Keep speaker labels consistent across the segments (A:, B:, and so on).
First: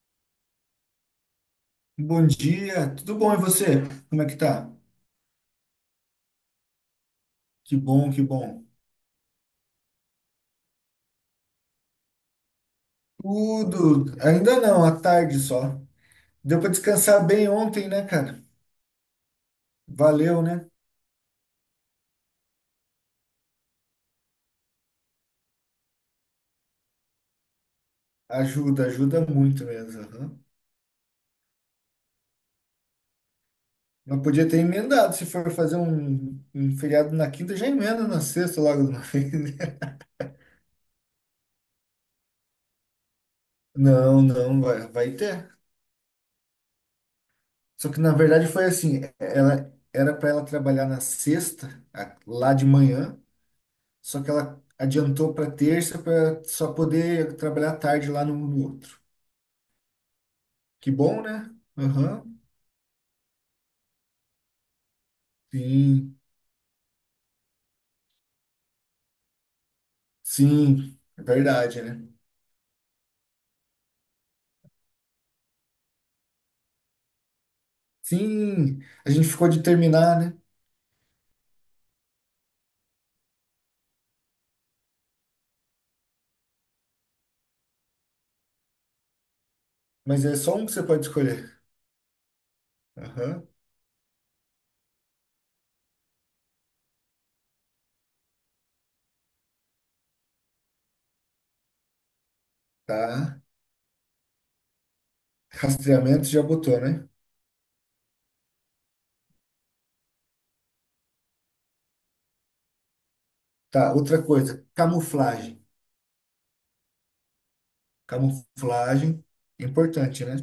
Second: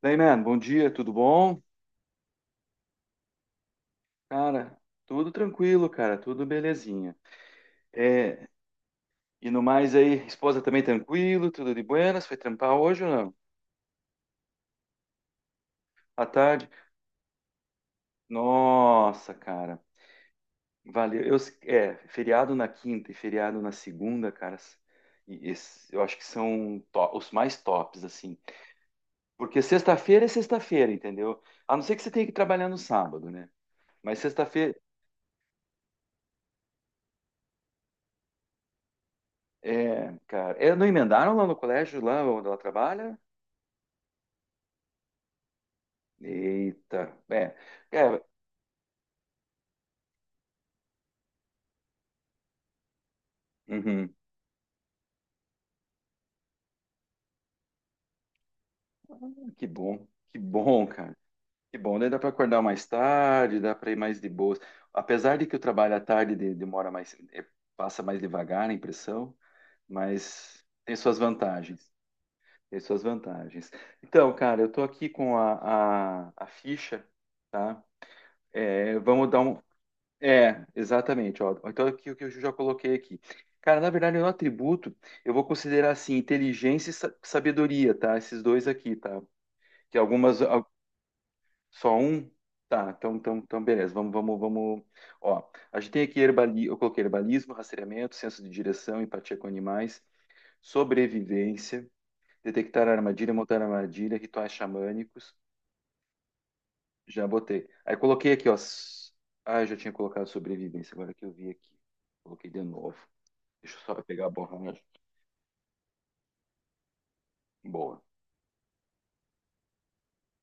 A: Daí, man, bom dia, tudo bom?
B: Bom dia, tudo bom e você? Como é que tá?
A: Cara, tudo tranquilo, cara, tudo belezinha.
B: Que bom, que
A: É,
B: bom.
A: e no mais aí, esposa também tranquilo, tudo de buenas, foi trampar hoje ou não?
B: Tudo, ainda não, à tarde só.
A: À
B: Deu
A: tarde?
B: pra descansar bem ontem, né, cara?
A: Nossa, cara,
B: Valeu, né?
A: valeu. Feriado na quinta e feriado na segunda, cara, e eu acho que são os mais tops, assim.
B: Ajuda, ajuda
A: Porque
B: muito mesmo.
A: sexta-feira é
B: Aham.
A: sexta-feira, entendeu? A não ser que você tenha que trabalhar no sábado, né? Mas
B: Mas podia ter
A: sexta-feira,
B: emendado, se for fazer um feriado na quinta, já emenda na sexta logo de uma vez. Né?
A: cara, não emendaram lá no colégio, lá onde ela trabalha?
B: Não, não, vai, vai ter.
A: Eita, é,
B: Só que na
A: cara,
B: verdade foi assim, ela era para ela trabalhar na sexta, lá de manhã.
A: uhum.
B: Só que ela adiantou para terça para só poder trabalhar tarde lá no outro.
A: Que bom, que bom,
B: Que
A: cara,
B: bom, né?
A: que bom, daí dá
B: Aham.
A: para acordar mais tarde, dá para ir mais de boas, apesar de que o trabalho à
B: Sim,
A: tarde demora mais, é, passa mais devagar a impressão, mas tem
B: sim,
A: suas
B: é verdade,
A: vantagens,
B: né?
A: tem suas vantagens. Então, cara, eu tô aqui com a ficha, tá?
B: Sim,
A: É,
B: a gente
A: vamos dar
B: ficou
A: um,
B: de terminar, né?
A: é, exatamente. Ó. Então, aqui o que eu já coloquei aqui. Cara, na verdade, no atributo, eu vou considerar assim, inteligência e sabedoria, tá? Esses dois aqui, tá? Que
B: Mas é
A: algumas.
B: só um que você pode escolher.
A: Só um. Tá, então, então,
B: Aham,
A: então beleza. Vamos, vamos, vamos. Ó, a gente tem aqui eu coloquei herbalismo, rastreamento, senso de direção, empatia com animais, sobrevivência, detectar armadilha,
B: tá.
A: montar armadilha, rituais xamânicos.
B: Rastreamento já botou, né?
A: Já botei. Aí coloquei aqui, ó. Ah, eu já tinha colocado sobrevivência, agora que eu vi aqui. Coloquei de novo. Deixa eu
B: Tá,
A: só
B: outra
A: pegar a
B: coisa,
A: borracha.
B: camuflagem.
A: Boa.
B: Camuflagem, é importante, né?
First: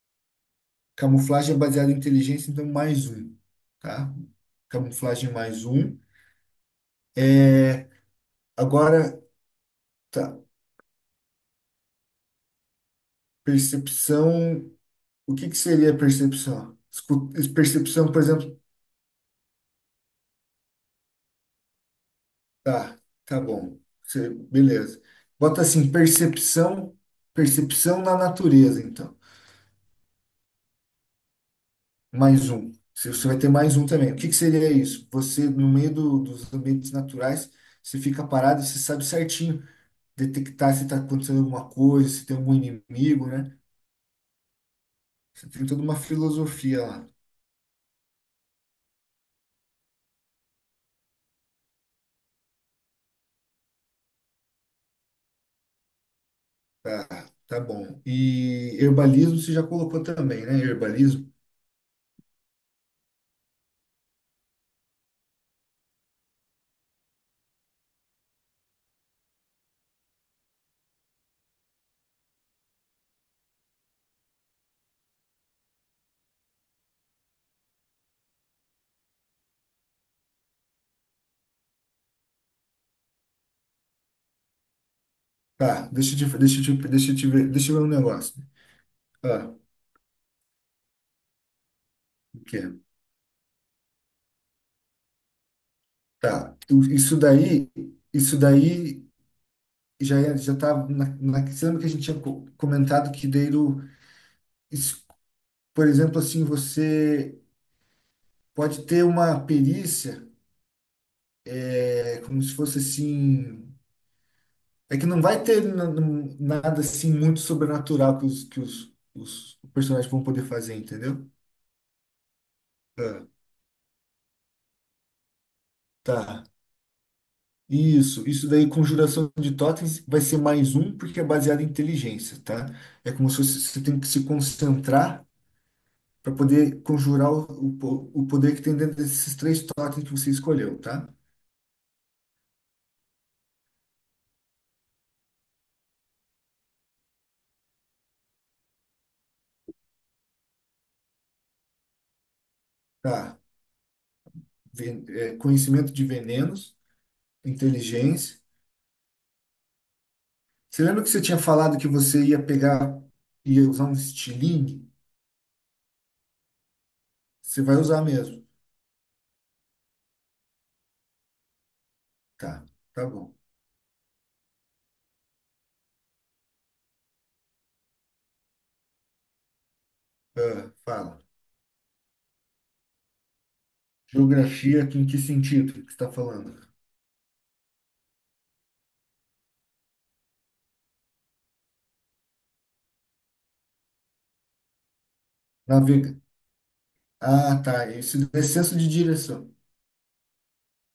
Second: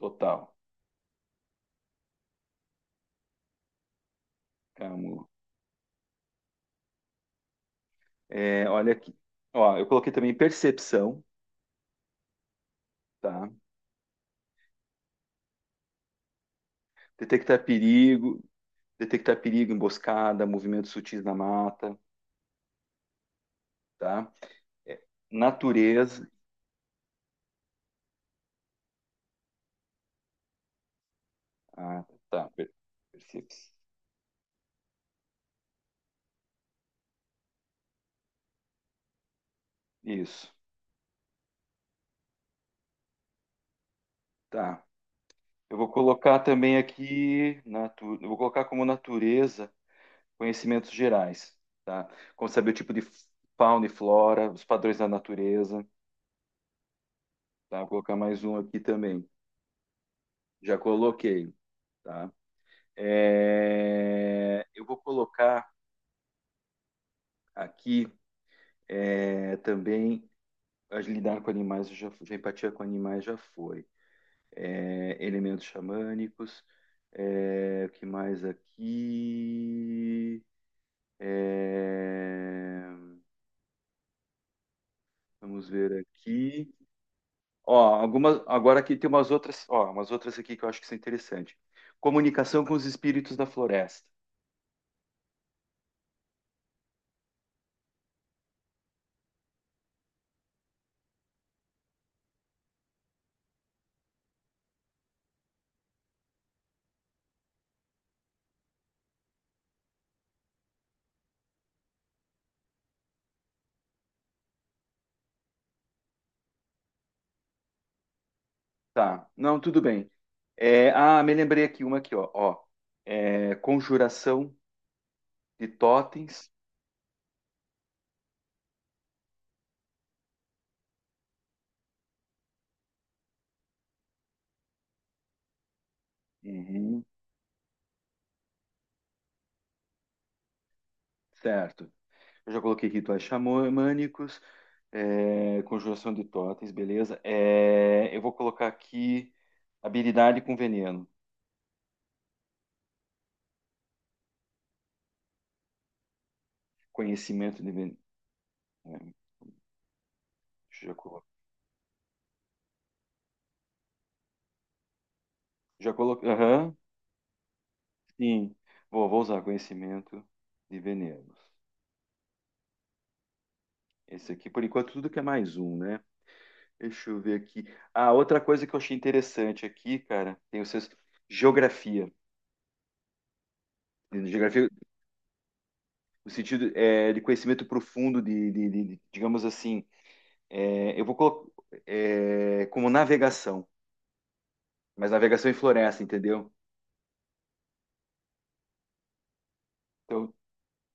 A: Total.
B: Camuflagem é baseada em inteligência, então mais um, tá?
A: Calma.
B: Camuflagem mais um. É,
A: É, olha aqui.
B: agora,
A: Ó, eu coloquei também
B: tá.
A: percepção, tá?
B: Percepção. O que que seria percepção?
A: Detectar
B: Percepção, por
A: perigo,
B: exemplo.
A: detectar perigo, emboscada, movimentos sutis na mata,
B: Tá, tá bom.
A: tá?
B: Beleza.
A: É,
B: Bota assim,
A: natureza.
B: percepção, percepção na natureza, então.
A: Ah, tá.
B: Mais um. Você vai ter
A: Percepção.
B: mais um também. O que que seria isso? Você, no meio dos ambientes naturais, você fica parado, você sabe certinho
A: Isso.
B: detectar se está acontecendo alguma coisa, se tem algum inimigo, né?
A: Tá.
B: Você tem
A: Eu
B: toda
A: vou
B: uma
A: colocar também
B: filosofia lá.
A: aqui, eu vou colocar como natureza conhecimentos gerais, tá? Como saber o tipo de fauna e flora, os padrões da natureza,
B: Tá, tá
A: tá? Vou
B: bom.
A: colocar mais um
B: E
A: aqui também.
B: herbalismo você já colocou também, né?
A: Já
B: Herbalismo.
A: coloquei, tá? Eu vou colocar aqui também lidar com animais, já empatia com animais já foi. É, elementos xamânicos, é, o que mais aqui? É, vamos
B: Tá,
A: ver
B: deixa eu te, deixa eu
A: aqui.
B: te, deixa eu te ver, deixa
A: Ó,
B: eu ver um
A: algumas,
B: negócio.
A: agora aqui tem umas
B: Ah,
A: outras, ó, umas outras aqui que eu acho que são interessantes.
B: o quê?
A: Comunicação com os espíritos da floresta.
B: Tá, isso daí já tá na, você lembra que a gente tinha comentado que daí, isso, por exemplo, assim, você pode ter uma perícia, é como se fosse assim, é que não vai ter nada assim muito sobrenatural que
A: Tá,
B: os
A: não, tudo bem.
B: personagens vão poder fazer, entendeu?
A: Me lembrei aqui uma aqui, ó. Ó.
B: Ah,
A: É, conjuração de
B: tá.
A: totens.
B: Isso daí, conjuração de totens, vai ser mais um, porque é baseado em inteligência, tá? É como se você, você tem que se concentrar para poder
A: Uhum,
B: conjurar o poder que tem dentro desses três totens que você escolheu, tá?
A: certo. Eu já coloquei rituais xamânicos, é, conjuração de totens, beleza. É, eu vou colocar aqui habilidade com veneno,
B: Tá. É, conhecimento de venenos,
A: conhecimento de veneno.
B: inteligência.
A: É,
B: Você
A: deixa eu já
B: lembra que você
A: coloquei.
B: tinha falado que você ia pegar, ia usar um estilingue?
A: Já coloquei. Aham,
B: Você vai usar mesmo.
A: sim. Vou, vou usar conhecimento de venenos.
B: Tá, tá bom.
A: Esse aqui, por enquanto, tudo que é mais um, né? Deixa eu ver aqui. Ah, outra coisa que eu achei interessante aqui, cara, tem o
B: Ah,
A: senso
B: fala.
A: geografia. Geografia,
B: Geografia, em que sentido que você está
A: no
B: falando?
A: sentido de conhecimento profundo digamos assim, é, eu vou colocar é, como navegação, mas navegação em floresta,
B: Navega.
A: entendeu?
B: Ah, tá. Esse senso de direção.
A: Então,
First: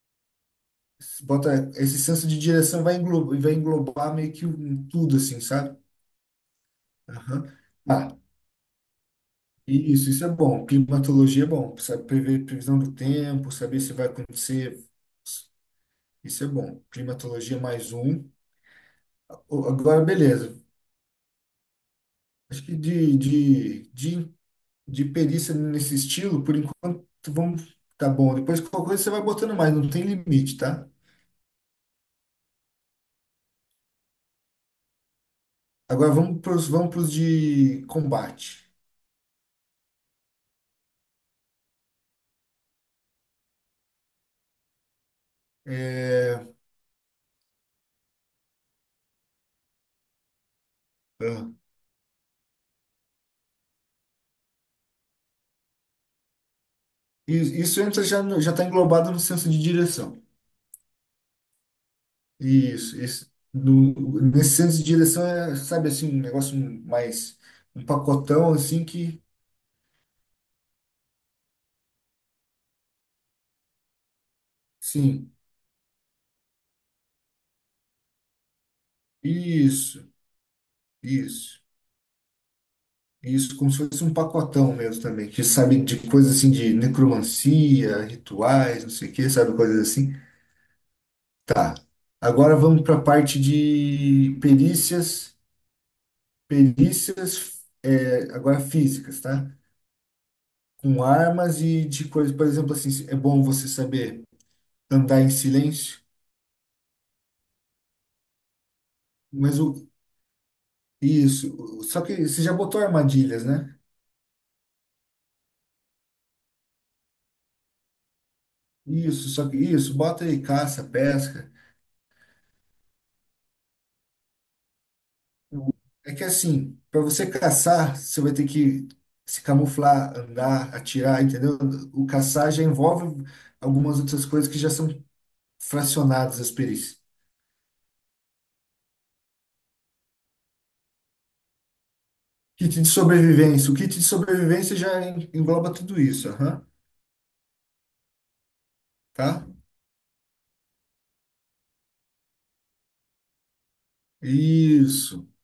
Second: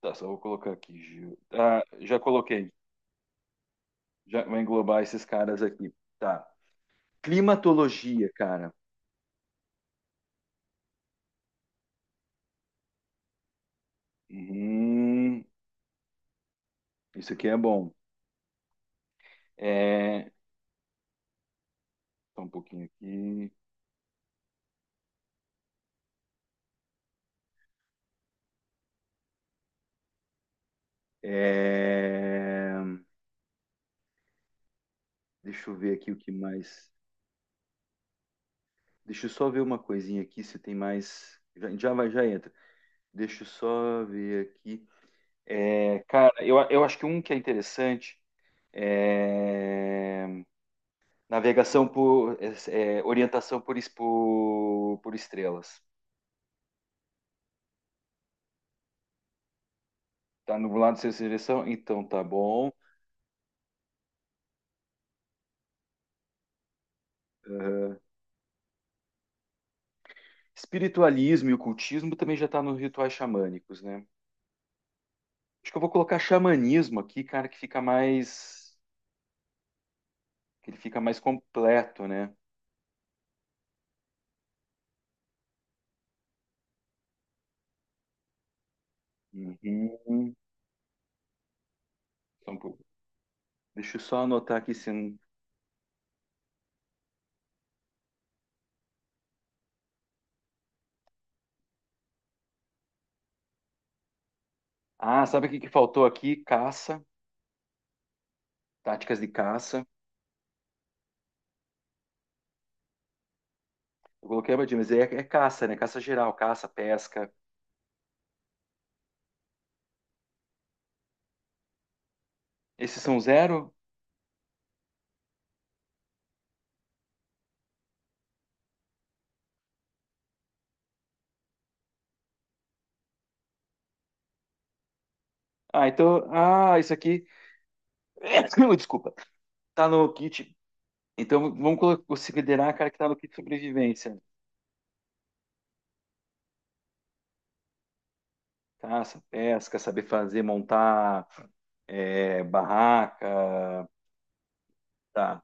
A: tá, só vou colocar aqui.
B: Bota,
A: Ah,
B: esse
A: já
B: senso de
A: coloquei.
B: direção vai englobar meio
A: Já
B: que
A: vou englobar
B: tudo,
A: esses
B: assim,
A: caras
B: sabe?
A: aqui. Tá.
B: Aham. Tá.
A: Climatologia, cara.
B: E isso é bom. Climatologia é bom. Sabe, prever previsão do tempo, saber se vai acontecer.
A: Uhum,
B: Isso é bom.
A: isso aqui é
B: Climatologia
A: bom.
B: mais um. Agora,
A: É,
B: beleza.
A: só um
B: Acho que
A: pouquinho aqui.
B: de perícia nesse estilo, por enquanto, vamos. Tá bom. Depois, qualquer coisa você vai botando mais, não tem limite, tá?
A: É, deixa eu ver aqui
B: Agora
A: o que
B: vamos para os vamos
A: mais.
B: pros de combate.
A: Deixa eu só ver uma coisinha aqui se tem mais. Já, já vai, já entra. Deixa eu só ver aqui. É, cara,
B: É,
A: eu acho que um que é interessante é
B: ah,
A: navegação por orientação por estrelas.
B: isso entra já já está englobado no senso de direção.
A: Tá no lado sem direção? Então tá bom.
B: Isso no, nesse senso de direção é, sabe assim, um negócio mais um pacotão assim que,
A: Espiritualismo e ocultismo também já tá nos rituais xamânicos, né?
B: sim,
A: Acho que eu vou colocar xamanismo aqui, cara, que fica mais
B: isso,
A: que ele fica mais
B: isso,
A: completo, né?
B: isso como se fosse um pacotão mesmo também, que sabe de coisas assim de necromancia, rituais, não sei o que, sabe coisas assim.
A: Uhum.
B: Tá.
A: Só
B: Agora
A: um
B: vamos
A: pouco.
B: para a parte
A: Deixa eu só
B: de
A: anotar aqui se. Não-
B: perícias, perícias, é, agora físicas, tá? Com armas e de coisas, por exemplo, assim, é bom você saber andar
A: Ah,
B: em
A: sabe o que que
B: silêncio,
A: faltou aqui? Caça, táticas de
B: mas
A: caça.
B: o isso, só que você já botou armadilhas, né?
A: Eu coloquei abadinha, mas é caça, né? Caça geral, caça, pesca.
B: Isso, só que isso, bota aí caça, pesca.
A: Esses são zero?
B: É que assim, para você caçar, você vai ter que se camuflar, andar, atirar, entendeu? O caçar já envolve algumas outras coisas que já são
A: Ah, então.
B: fracionadas as
A: Ah, isso
B: perícias.
A: aqui. Desculpa. Tá no kit. Então vamos
B: Kit
A: considerar,
B: de
A: cara, que tá no kit
B: sobrevivência. O kit de
A: sobrevivência.
B: sobrevivência já engloba tudo isso, aham,
A: Caça,
B: tá?
A: pesca, saber fazer, montar barraca.
B: Isso.
A: Tá.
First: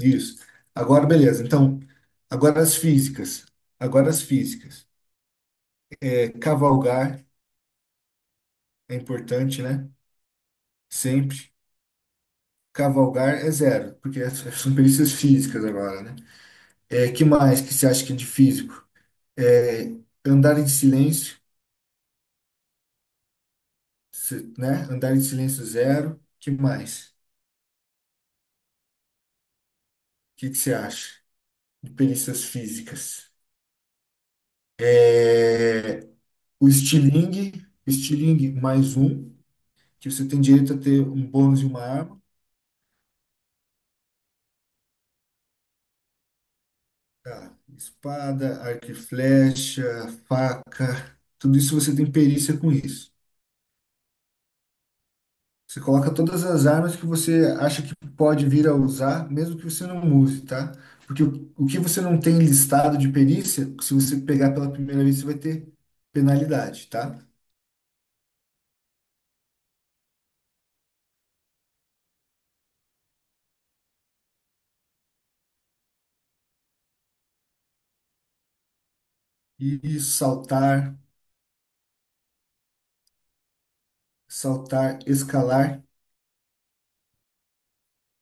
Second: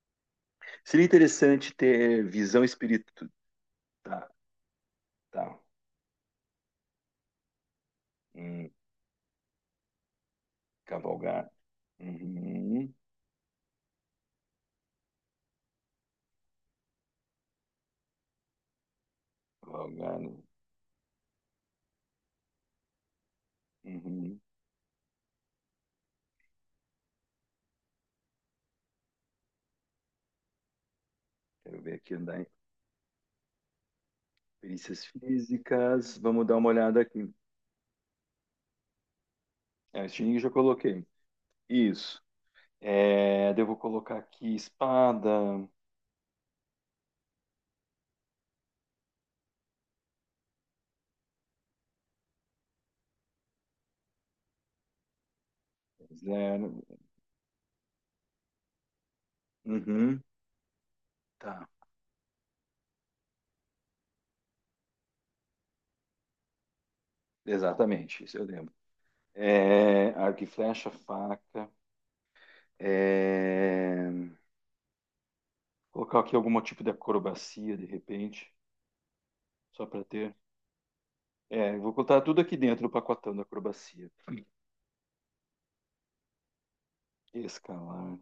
B: Isso.
A: Seria
B: Agora, beleza.
A: interessante
B: Então,
A: ter
B: agora
A: visão
B: as
A: espírito.
B: físicas. Agora as
A: Tá,
B: físicas.
A: tá.
B: É, cavalgar
A: Hum,
B: é importante, né?
A: cavalgar.
B: Sempre.
A: Uhum.
B: Cavalgar é zero, porque são perícias físicas agora, né? É, que mais que você acha que é de físico? É,
A: Salgado.
B: andar em silêncio,
A: Uhum.
B: né? Andar em silêncio, zero. Que mais? O que que você acha
A: Quero
B: de
A: ver aqui andar
B: perícias
A: em
B: físicas?
A: perícias
B: É,
A: físicas. Vamos dar
B: o
A: uma olhada aqui.
B: estilingue, estilingue mais um,
A: É,
B: que você
A: estilingue
B: tem
A: eu já
B: direito a ter
A: coloquei.
B: um bônus e uma arma.
A: Isso. É, daí eu vou colocar aqui espada.
B: Tá. Espada, arco e flecha, faca, tudo isso você tem perícia com isso. Você coloca todas as
A: Zero.
B: armas que você acha que pode vir a usar, mesmo que você não
A: Uhum.
B: use, tá? Porque o
A: Tá.
B: que você não tem listado de perícia, se você pegar pela primeira vez, você vai ter penalidade, tá?
A: Exatamente. Isso eu lembro. É, arco e flecha, faca. É, colocar aqui algum tipo de acrobacia, de repente, só
B: E
A: para ter.
B: saltar,
A: É, eu vou colocar tudo aqui dentro do pacotão da acrobacia.
B: saltar, escalar,
A: Escalar,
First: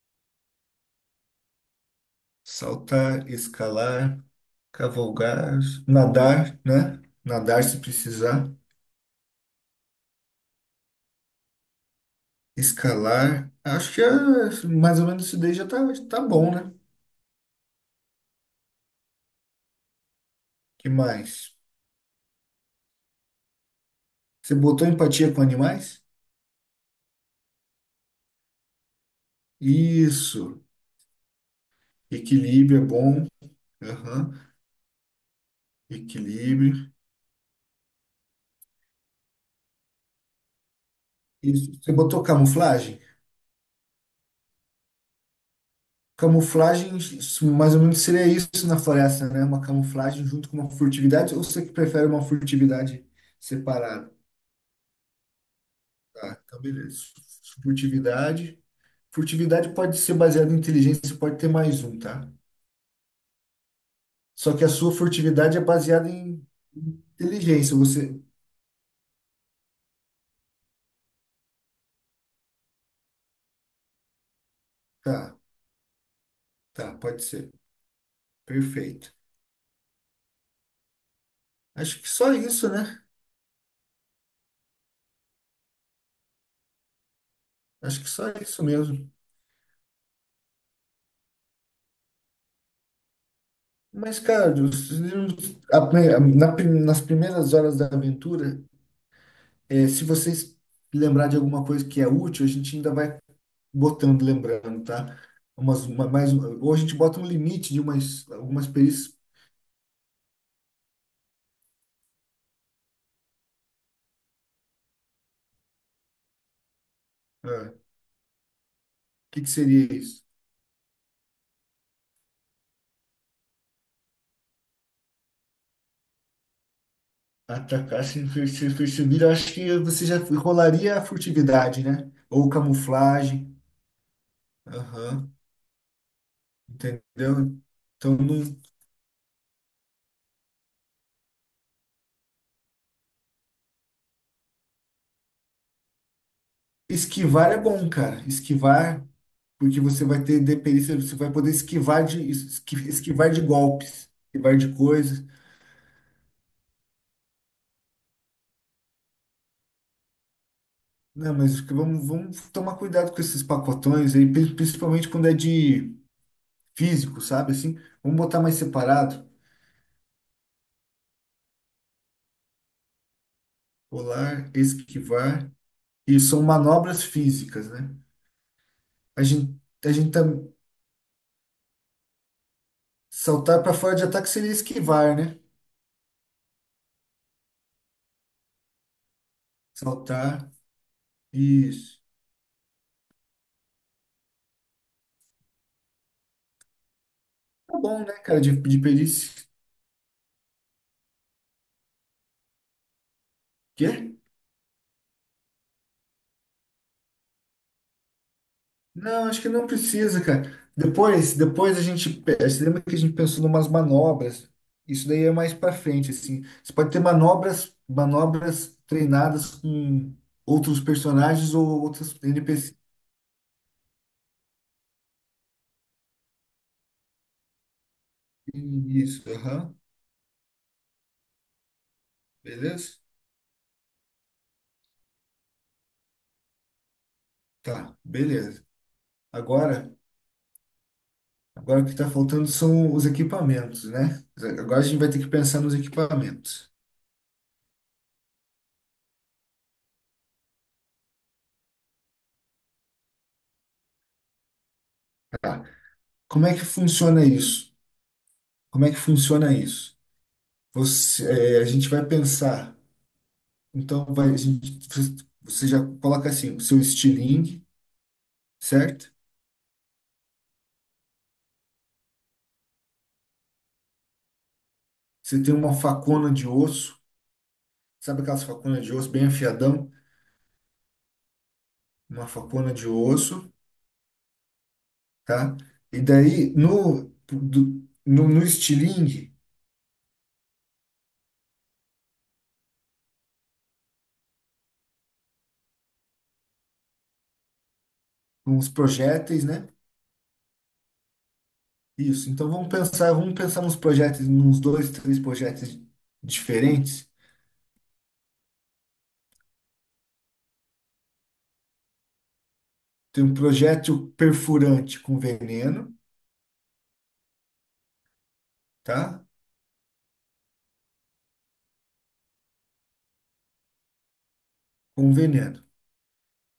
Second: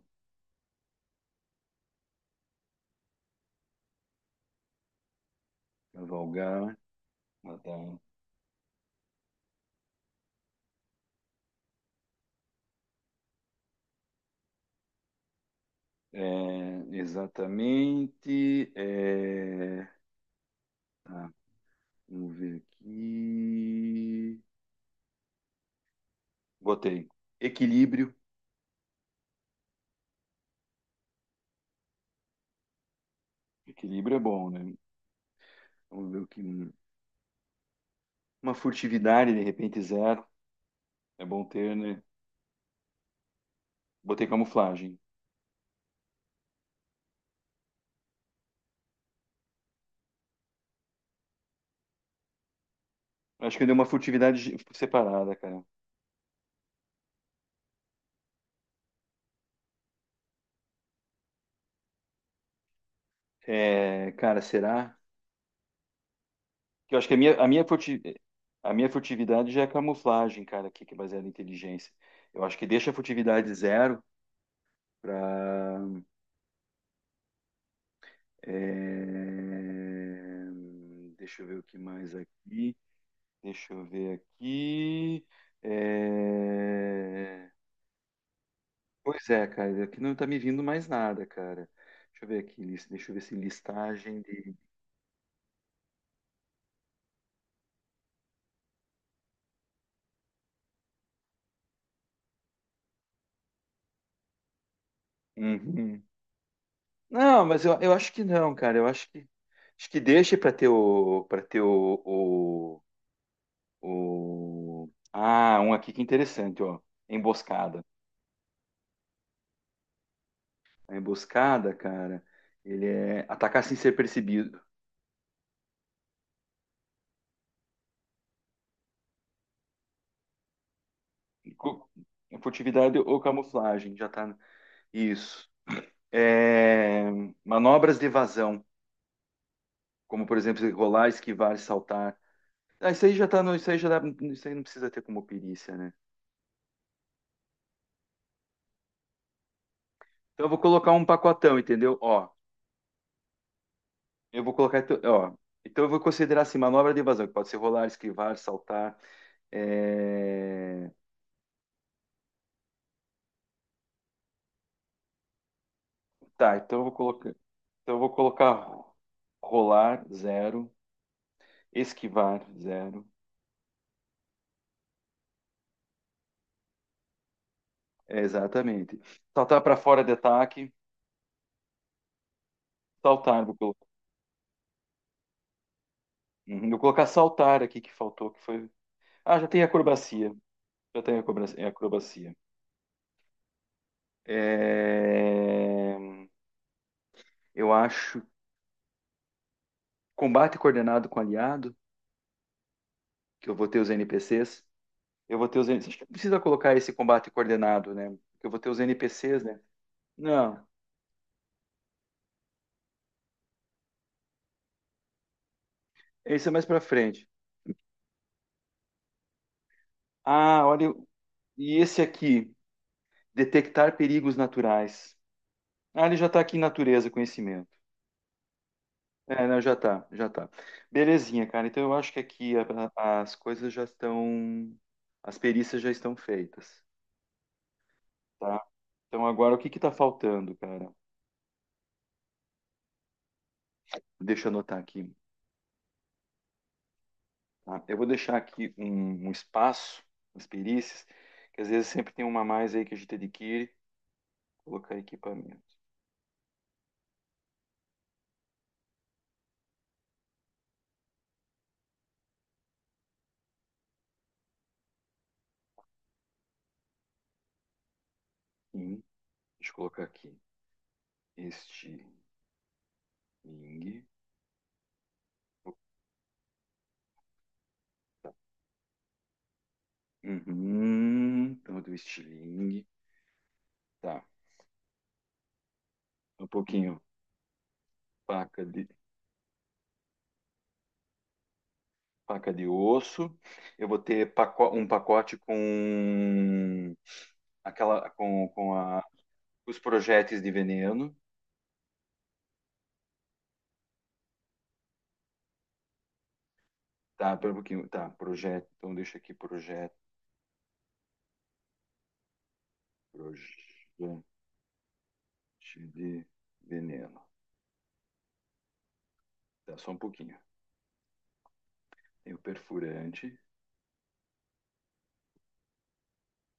B: saltar, escalar, cavalgar, nadar,
A: cavalgar,
B: né? Nadar se
A: nadar,
B: precisar escalar. Acho que é, mais ou menos isso daí já tá, tá bom, né?
A: é, exatamente. É,
B: Que
A: tá,
B: mais?
A: vamos ver aqui.
B: Você botou empatia com animais?
A: Botei. Equilíbrio.
B: Isso. Equilíbrio é bom.
A: Equilíbrio é
B: Aham.
A: bom, né? Vamos ver o que. Um,
B: Equilíbrio.
A: Uma furtividade, de repente, zero. É bom
B: Isso.
A: ter,
B: Você
A: né?
B: botou camuflagem?
A: Botei camuflagem.
B: Camuflagem, isso mais ou menos seria isso na floresta, né? Uma camuflagem junto com uma furtividade, ou você que prefere uma furtividade
A: Acho que eu dei uma
B: separada?
A: furtividade separada, cara.
B: Tá, então beleza. Furtividade. Furtividade pode ser baseada em inteligência, pode ter mais um, tá?
A: É, cara,
B: Só que a sua
A: será?
B: furtividade é baseada em
A: Que eu acho que
B: inteligência. Você.
A: a minha furtividade já é camuflagem, cara, aqui, que é baseada em inteligência. Eu acho que deixa a furtividade zero
B: Tá,
A: para
B: tá, pode ser.
A: é,
B: Perfeito.
A: deixa eu ver o que
B: Acho que
A: mais
B: só isso,
A: aqui.
B: né?
A: Deixa eu ver aqui. É,
B: Acho que só isso mesmo.
A: pois é, cara, aqui não tá me vindo mais nada, cara. Deixa eu ver se
B: Mas,
A: listagem
B: cara,
A: de.
B: a- na- nas primeiras horas da aventura, é, se vocês lembrar de alguma coisa que é útil, a gente ainda vai botando, lembrando, tá? Umas,
A: Uhum.
B: uma, mais, um, ou a gente bota um
A: Não, mas
B: limite de
A: eu acho que
B: umas,
A: não,
B: algumas
A: cara. Eu
B: perícias.
A: acho que deixa para ter o para ter ah, um aqui que é interessante, ó.
B: Ah,
A: Emboscada.
B: o que que seria isso?
A: A emboscada, cara, ele é atacar sem ser percebido,
B: Atacar sem ser percebido, eu acho que você já rolaria a furtividade,
A: Cu-
B: né? Ou
A: furtividade ou
B: camuflagem.
A: camuflagem, já tá.
B: Aham,
A: Isso. É,
B: entendeu?
A: manobras de
B: Então, não...
A: evasão, como por exemplo, rolar, esquivar, saltar. Ah, isso aí já tá no, isso aí não precisa ter como perícia, né?
B: Esquivar é bom, cara. Esquivar, porque você vai ter
A: Então eu vou colocar
B: dependência,
A: um
B: você vai poder
A: pacotão, entendeu?
B: esquivar de,
A: Ó,
B: esquivar de golpes,
A: eu vou
B: esquivar de
A: colocar, então-
B: coisas.
A: ó, então eu vou considerar assim, manobra de evasão, que pode ser rolar, esquivar, saltar. É,
B: Não, mas que vamos, vamos tomar cuidado com esses pacotões aí, principalmente quando é de
A: tá,
B: físico, sabe? Assim,
A: então eu vou
B: vamos botar mais
A: colocar
B: separado.
A: rolar, zero, esquivar, zero,
B: Rolar, esquivar. E são manobras físicas, né?
A: é, exatamente.
B: A gente,
A: Saltar para
B: a
A: fora
B: gente
A: de
B: tá,
A: ataque. Saltar, vou
B: saltar para
A: colocar.
B: fora de ataque seria esquivar, né?
A: Uhum, vou colocar saltar aqui que faltou, que foi. Ah, já tem acrobacia.
B: Saltar.
A: Já tem
B: Isso.
A: acrobacia. É, eu
B: Tá bom, né,
A: acho
B: cara, de perícia.
A: combate coordenado com aliado, que eu vou ter os
B: Quê?
A: NPCs. Eu vou ter os NPCs. Acho que não precisa colocar esse combate coordenado, né? Porque eu vou ter os
B: Não, acho
A: NPCs,
B: que
A: né?
B: não precisa, cara.
A: Não,
B: Depois, depois a gente, você lembra que a gente pensou em umas manobras? Isso daí é mais para frente, assim.
A: esse é mais
B: Você
A: para
B: pode ter
A: frente.
B: manobras, manobras treinadas com
A: Ah,
B: outros
A: olha,
B: personagens ou
A: e esse
B: outros
A: aqui,
B: NPCs.
A: detectar perigos naturais. Ah, ele já está aqui em natureza, conhecimento.
B: Isso,
A: É, não, já
B: aham.
A: tá, já tá. Belezinha, cara. Então eu acho que
B: Beleza?
A: as coisas já estão, as perícias já estão feitas,
B: Tá,
A: tá?
B: beleza.
A: Então agora o que que tá
B: Agora
A: faltando, cara?
B: agora o que está faltando são os equipamentos, né?
A: Deixa eu anotar
B: Agora a gente
A: aqui,
B: vai ter que pensar nos equipamentos.
A: tá? Eu vou deixar aqui um espaço nas perícias, que às vezes sempre tem uma a mais aí que a gente adquire. Colocar equipamento.
B: Tá. Como é que funciona isso? Como é que funciona isso? Você, é, a gente vai pensar. Então, vai, a gente, você já coloca assim, o seu estilingue,
A: Sim,
B: certo?
A: deixa eu colocar aqui. Estilingue.
B: Você tem uma
A: Opa.
B: facona de osso, sabe aquelas faconas de osso bem afiadão?
A: Uhum, então do
B: Uma facona
A: estilingue.
B: de osso,
A: Tá,
B: tá? E
A: um
B: daí,
A: pouquinho.
B: no
A: Faca de
B: estilingue,
A: Faca de osso. Eu vou ter um pacote com aquela
B: com os
A: com a-
B: projéteis, né?
A: os projéteis de veneno.
B: Isso. Então vamos pensar nos projetos, nos dois, três projetos diferentes.
A: Tá, pera um pouquinho. Tá, projeto. Então deixa aqui projeto.
B: Tem um
A: Projete
B: projeto perfurante com veneno,
A: de veneno.
B: tá?
A: Tá, só um pouquinho. Tem o perfurante.
B: Com veneno. O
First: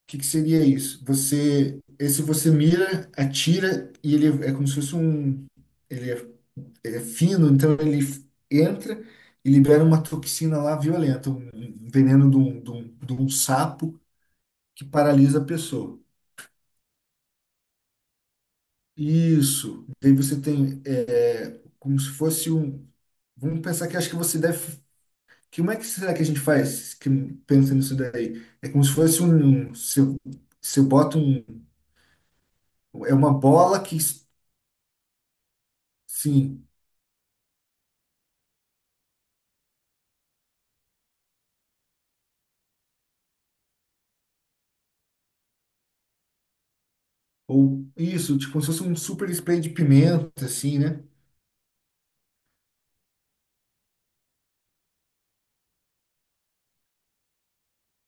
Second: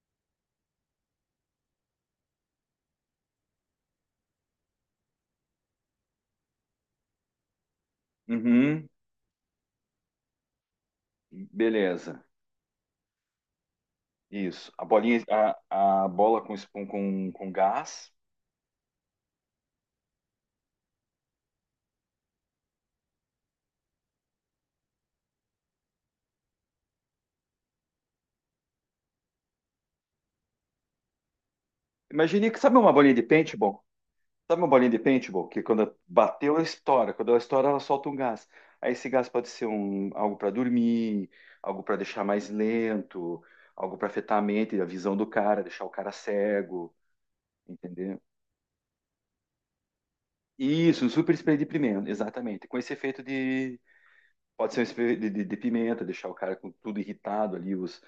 B: que que seria isso? Você, esse você mira, atira e ele é como se fosse um, ele é, ele é fino, então ele
A: Uhum,
B: entra e libera uma toxina lá violenta, um
A: beleza.
B: veneno de um sapo
A: Isso.
B: que paralisa a pessoa.
A: A bola com gás.
B: Isso. Daí você tem é, como se fosse um. Vamos pensar que acho que você deve. Que, como é que será que a gente faz que, pensa nisso daí? É como se fosse se eu, se eu boto um.
A: Imagine que sabe uma bolinha
B: É
A: de
B: uma bola
A: paintball?
B: que.
A: Sabe uma bolinha de paintball que quando bateu, ela
B: Sim.
A: estoura. Quando ela estoura, ela solta um gás. Aí esse gás pode ser algo para dormir, algo para deixar mais lento, algo para afetar a mente, a visão do cara, deixar o cara cego,
B: Ou
A: entendeu?
B: isso, tipo, como se fosse um super spray de pimenta, assim, né?
A: Isso, um super spray de pimenta, exatamente. Com esse efeito de. Pode ser um spray de pimenta, deixar o cara com tudo irritado ali, os,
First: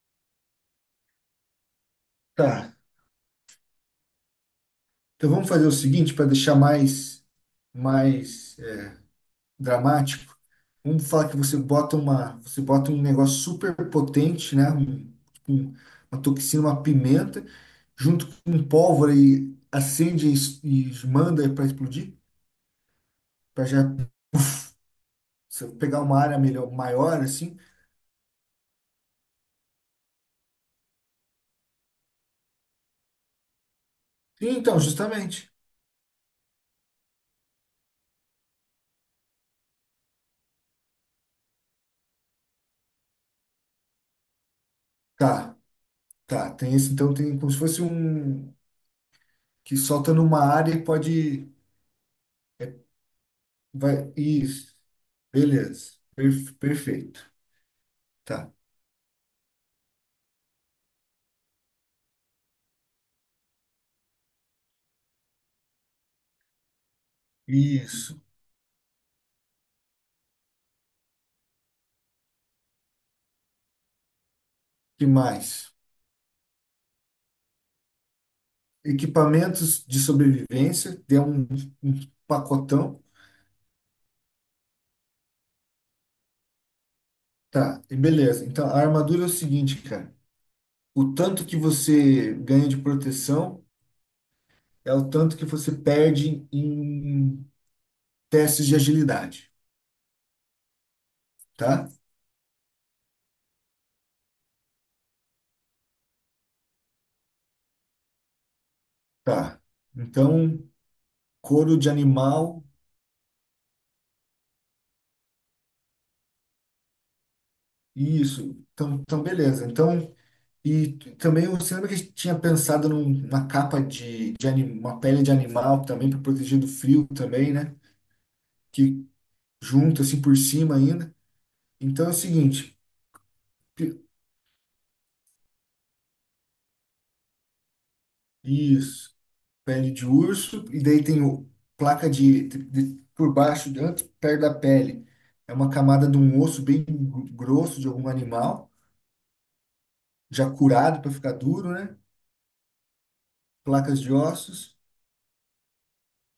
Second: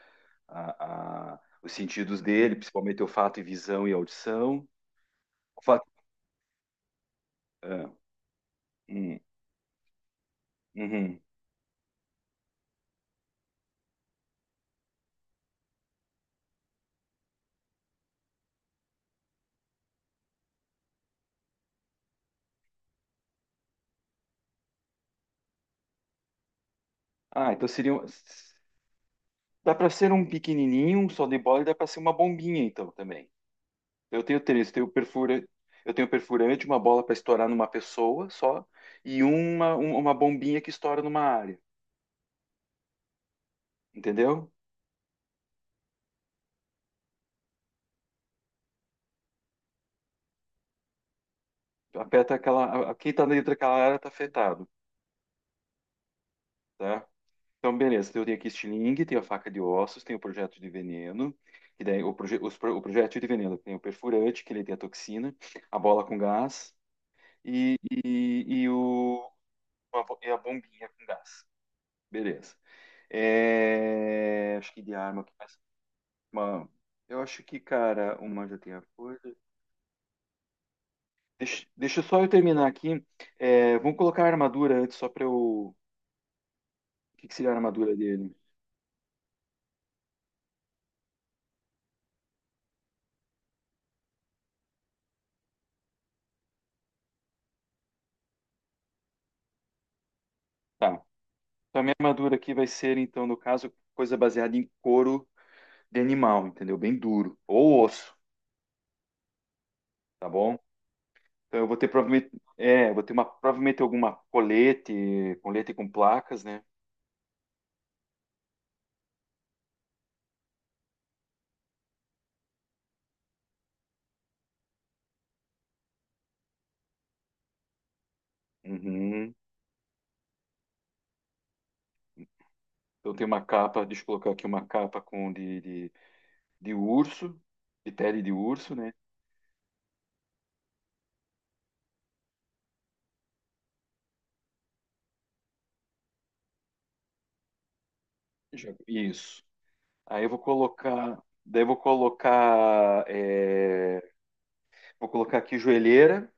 A: a- a- os sentidos dele,
B: Tá.
A: principalmente olfato e visão e audição.
B: Então vamos fazer o
A: Olfato-
B: seguinte para deixar mais,
A: ah,
B: mais é,
A: hum,
B: dramático. Vamos
A: uhum.
B: falar que você bota uma, você bota um negócio super potente, né? Um- uma toxina, uma pimenta, junto com um pólvora e acende e e manda para explodir, para já se pegar uma área melhor, maior,
A: Ah,
B: assim.
A: então seria. Dá para ser um pequenininho, um só de bola, e dá para ser uma bombinha, então, também. Eu tenho
B: E
A: três,
B: então, justamente.
A: eu tenho perfurante, uma bola para estourar numa pessoa só, e uma bombinha que estoura numa área, entendeu?
B: Tá, tá. Tem esse, então tem como se fosse um que solta numa área e pode. É,
A: Quem tá dentro daquela área tá
B: vai,
A: afetado,
B: isso. Beleza.
A: tá?
B: Perfeito.
A: Então, beleza, então eu tenho aqui
B: Tá.
A: estilingue, tenho a faca de ossos, tenho o projeto de veneno, que daí o projeto de veneno tem o perfurante, que ele tem a toxina, a bola com gás, e,
B: Isso.
A: e, e, o, e a bombinha com gás. Beleza. É, acho que de
B: Que
A: arma que mais.
B: mais?
A: Mano, cara, uma já tem a coisa.
B: Equipamentos de sobrevivência, tem um,
A: Deixa,
B: um
A: deixa só eu terminar
B: pacotão.
A: aqui. É, vamos colocar a armadura antes, só pra eu. O que que seria a
B: Tá,
A: armadura
B: e
A: dele?
B: beleza. Então, a armadura é o seguinte, cara. O tanto que você ganha de proteção é o tanto que você perde em testes de agilidade,
A: Tá. Então, a
B: tá?
A: minha armadura aqui vai ser, então, no caso, coisa baseada em couro de animal, entendeu? Bem duro. Ou osso,
B: Tá.
A: tá bom?
B: Então,
A: Então eu
B: couro
A: vou ter
B: de
A: provavelmente.
B: animal,
A: É, eu vou ter provavelmente alguma colete, colete com placas, né?
B: isso. Então, então beleza. Então, e também você lembra que a gente tinha pensado numa capa uma pele de animal também para proteger do frio também, né? Que
A: Uhum.
B: junto assim por cima ainda. Então é o seguinte,
A: Então tem uma capa,
B: pi-
A: deixa eu colocar aqui uma capa de urso, de pele de urso, né?
B: isso, pele de urso, e daí tem placa por baixo, antes, perto da pele. É uma camada de um osso bem grosso de algum animal,
A: Isso. Aí eu vou
B: já curado para
A: colocar,
B: ficar
A: daí eu
B: duro,
A: vou
B: né?
A: colocar,
B: Placas
A: é,
B: de ossos,
A: vou colocar aqui joelheira.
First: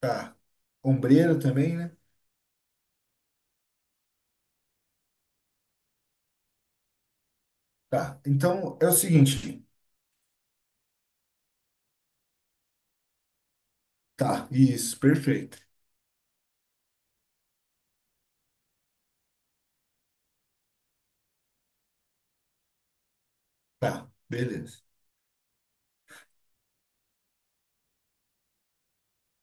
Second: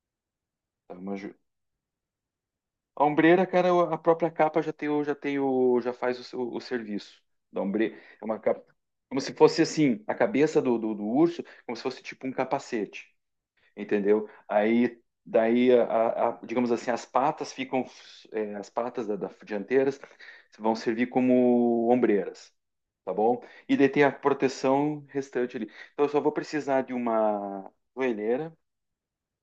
B: tá.
A: Tá, uma jo-
B: Ombreira também, né?
A: A ombreira, cara, a própria capa já faz o serviço da ombre,
B: Tá.
A: é uma capa,
B: Então é o
A: como se fosse
B: seguinte,
A: assim, a cabeça do urso, como se fosse tipo um capacete, entendeu?
B: tá, isso,
A: Aí,
B: perfeito.
A: daí, digamos assim, as patas ficam, é, as patas da dianteiras vão servir como ombreiras. Tá bom? E daí tem
B: Tá,
A: a
B: beleza.
A: proteção restante ali. Então eu só vou precisar de uma joelheira,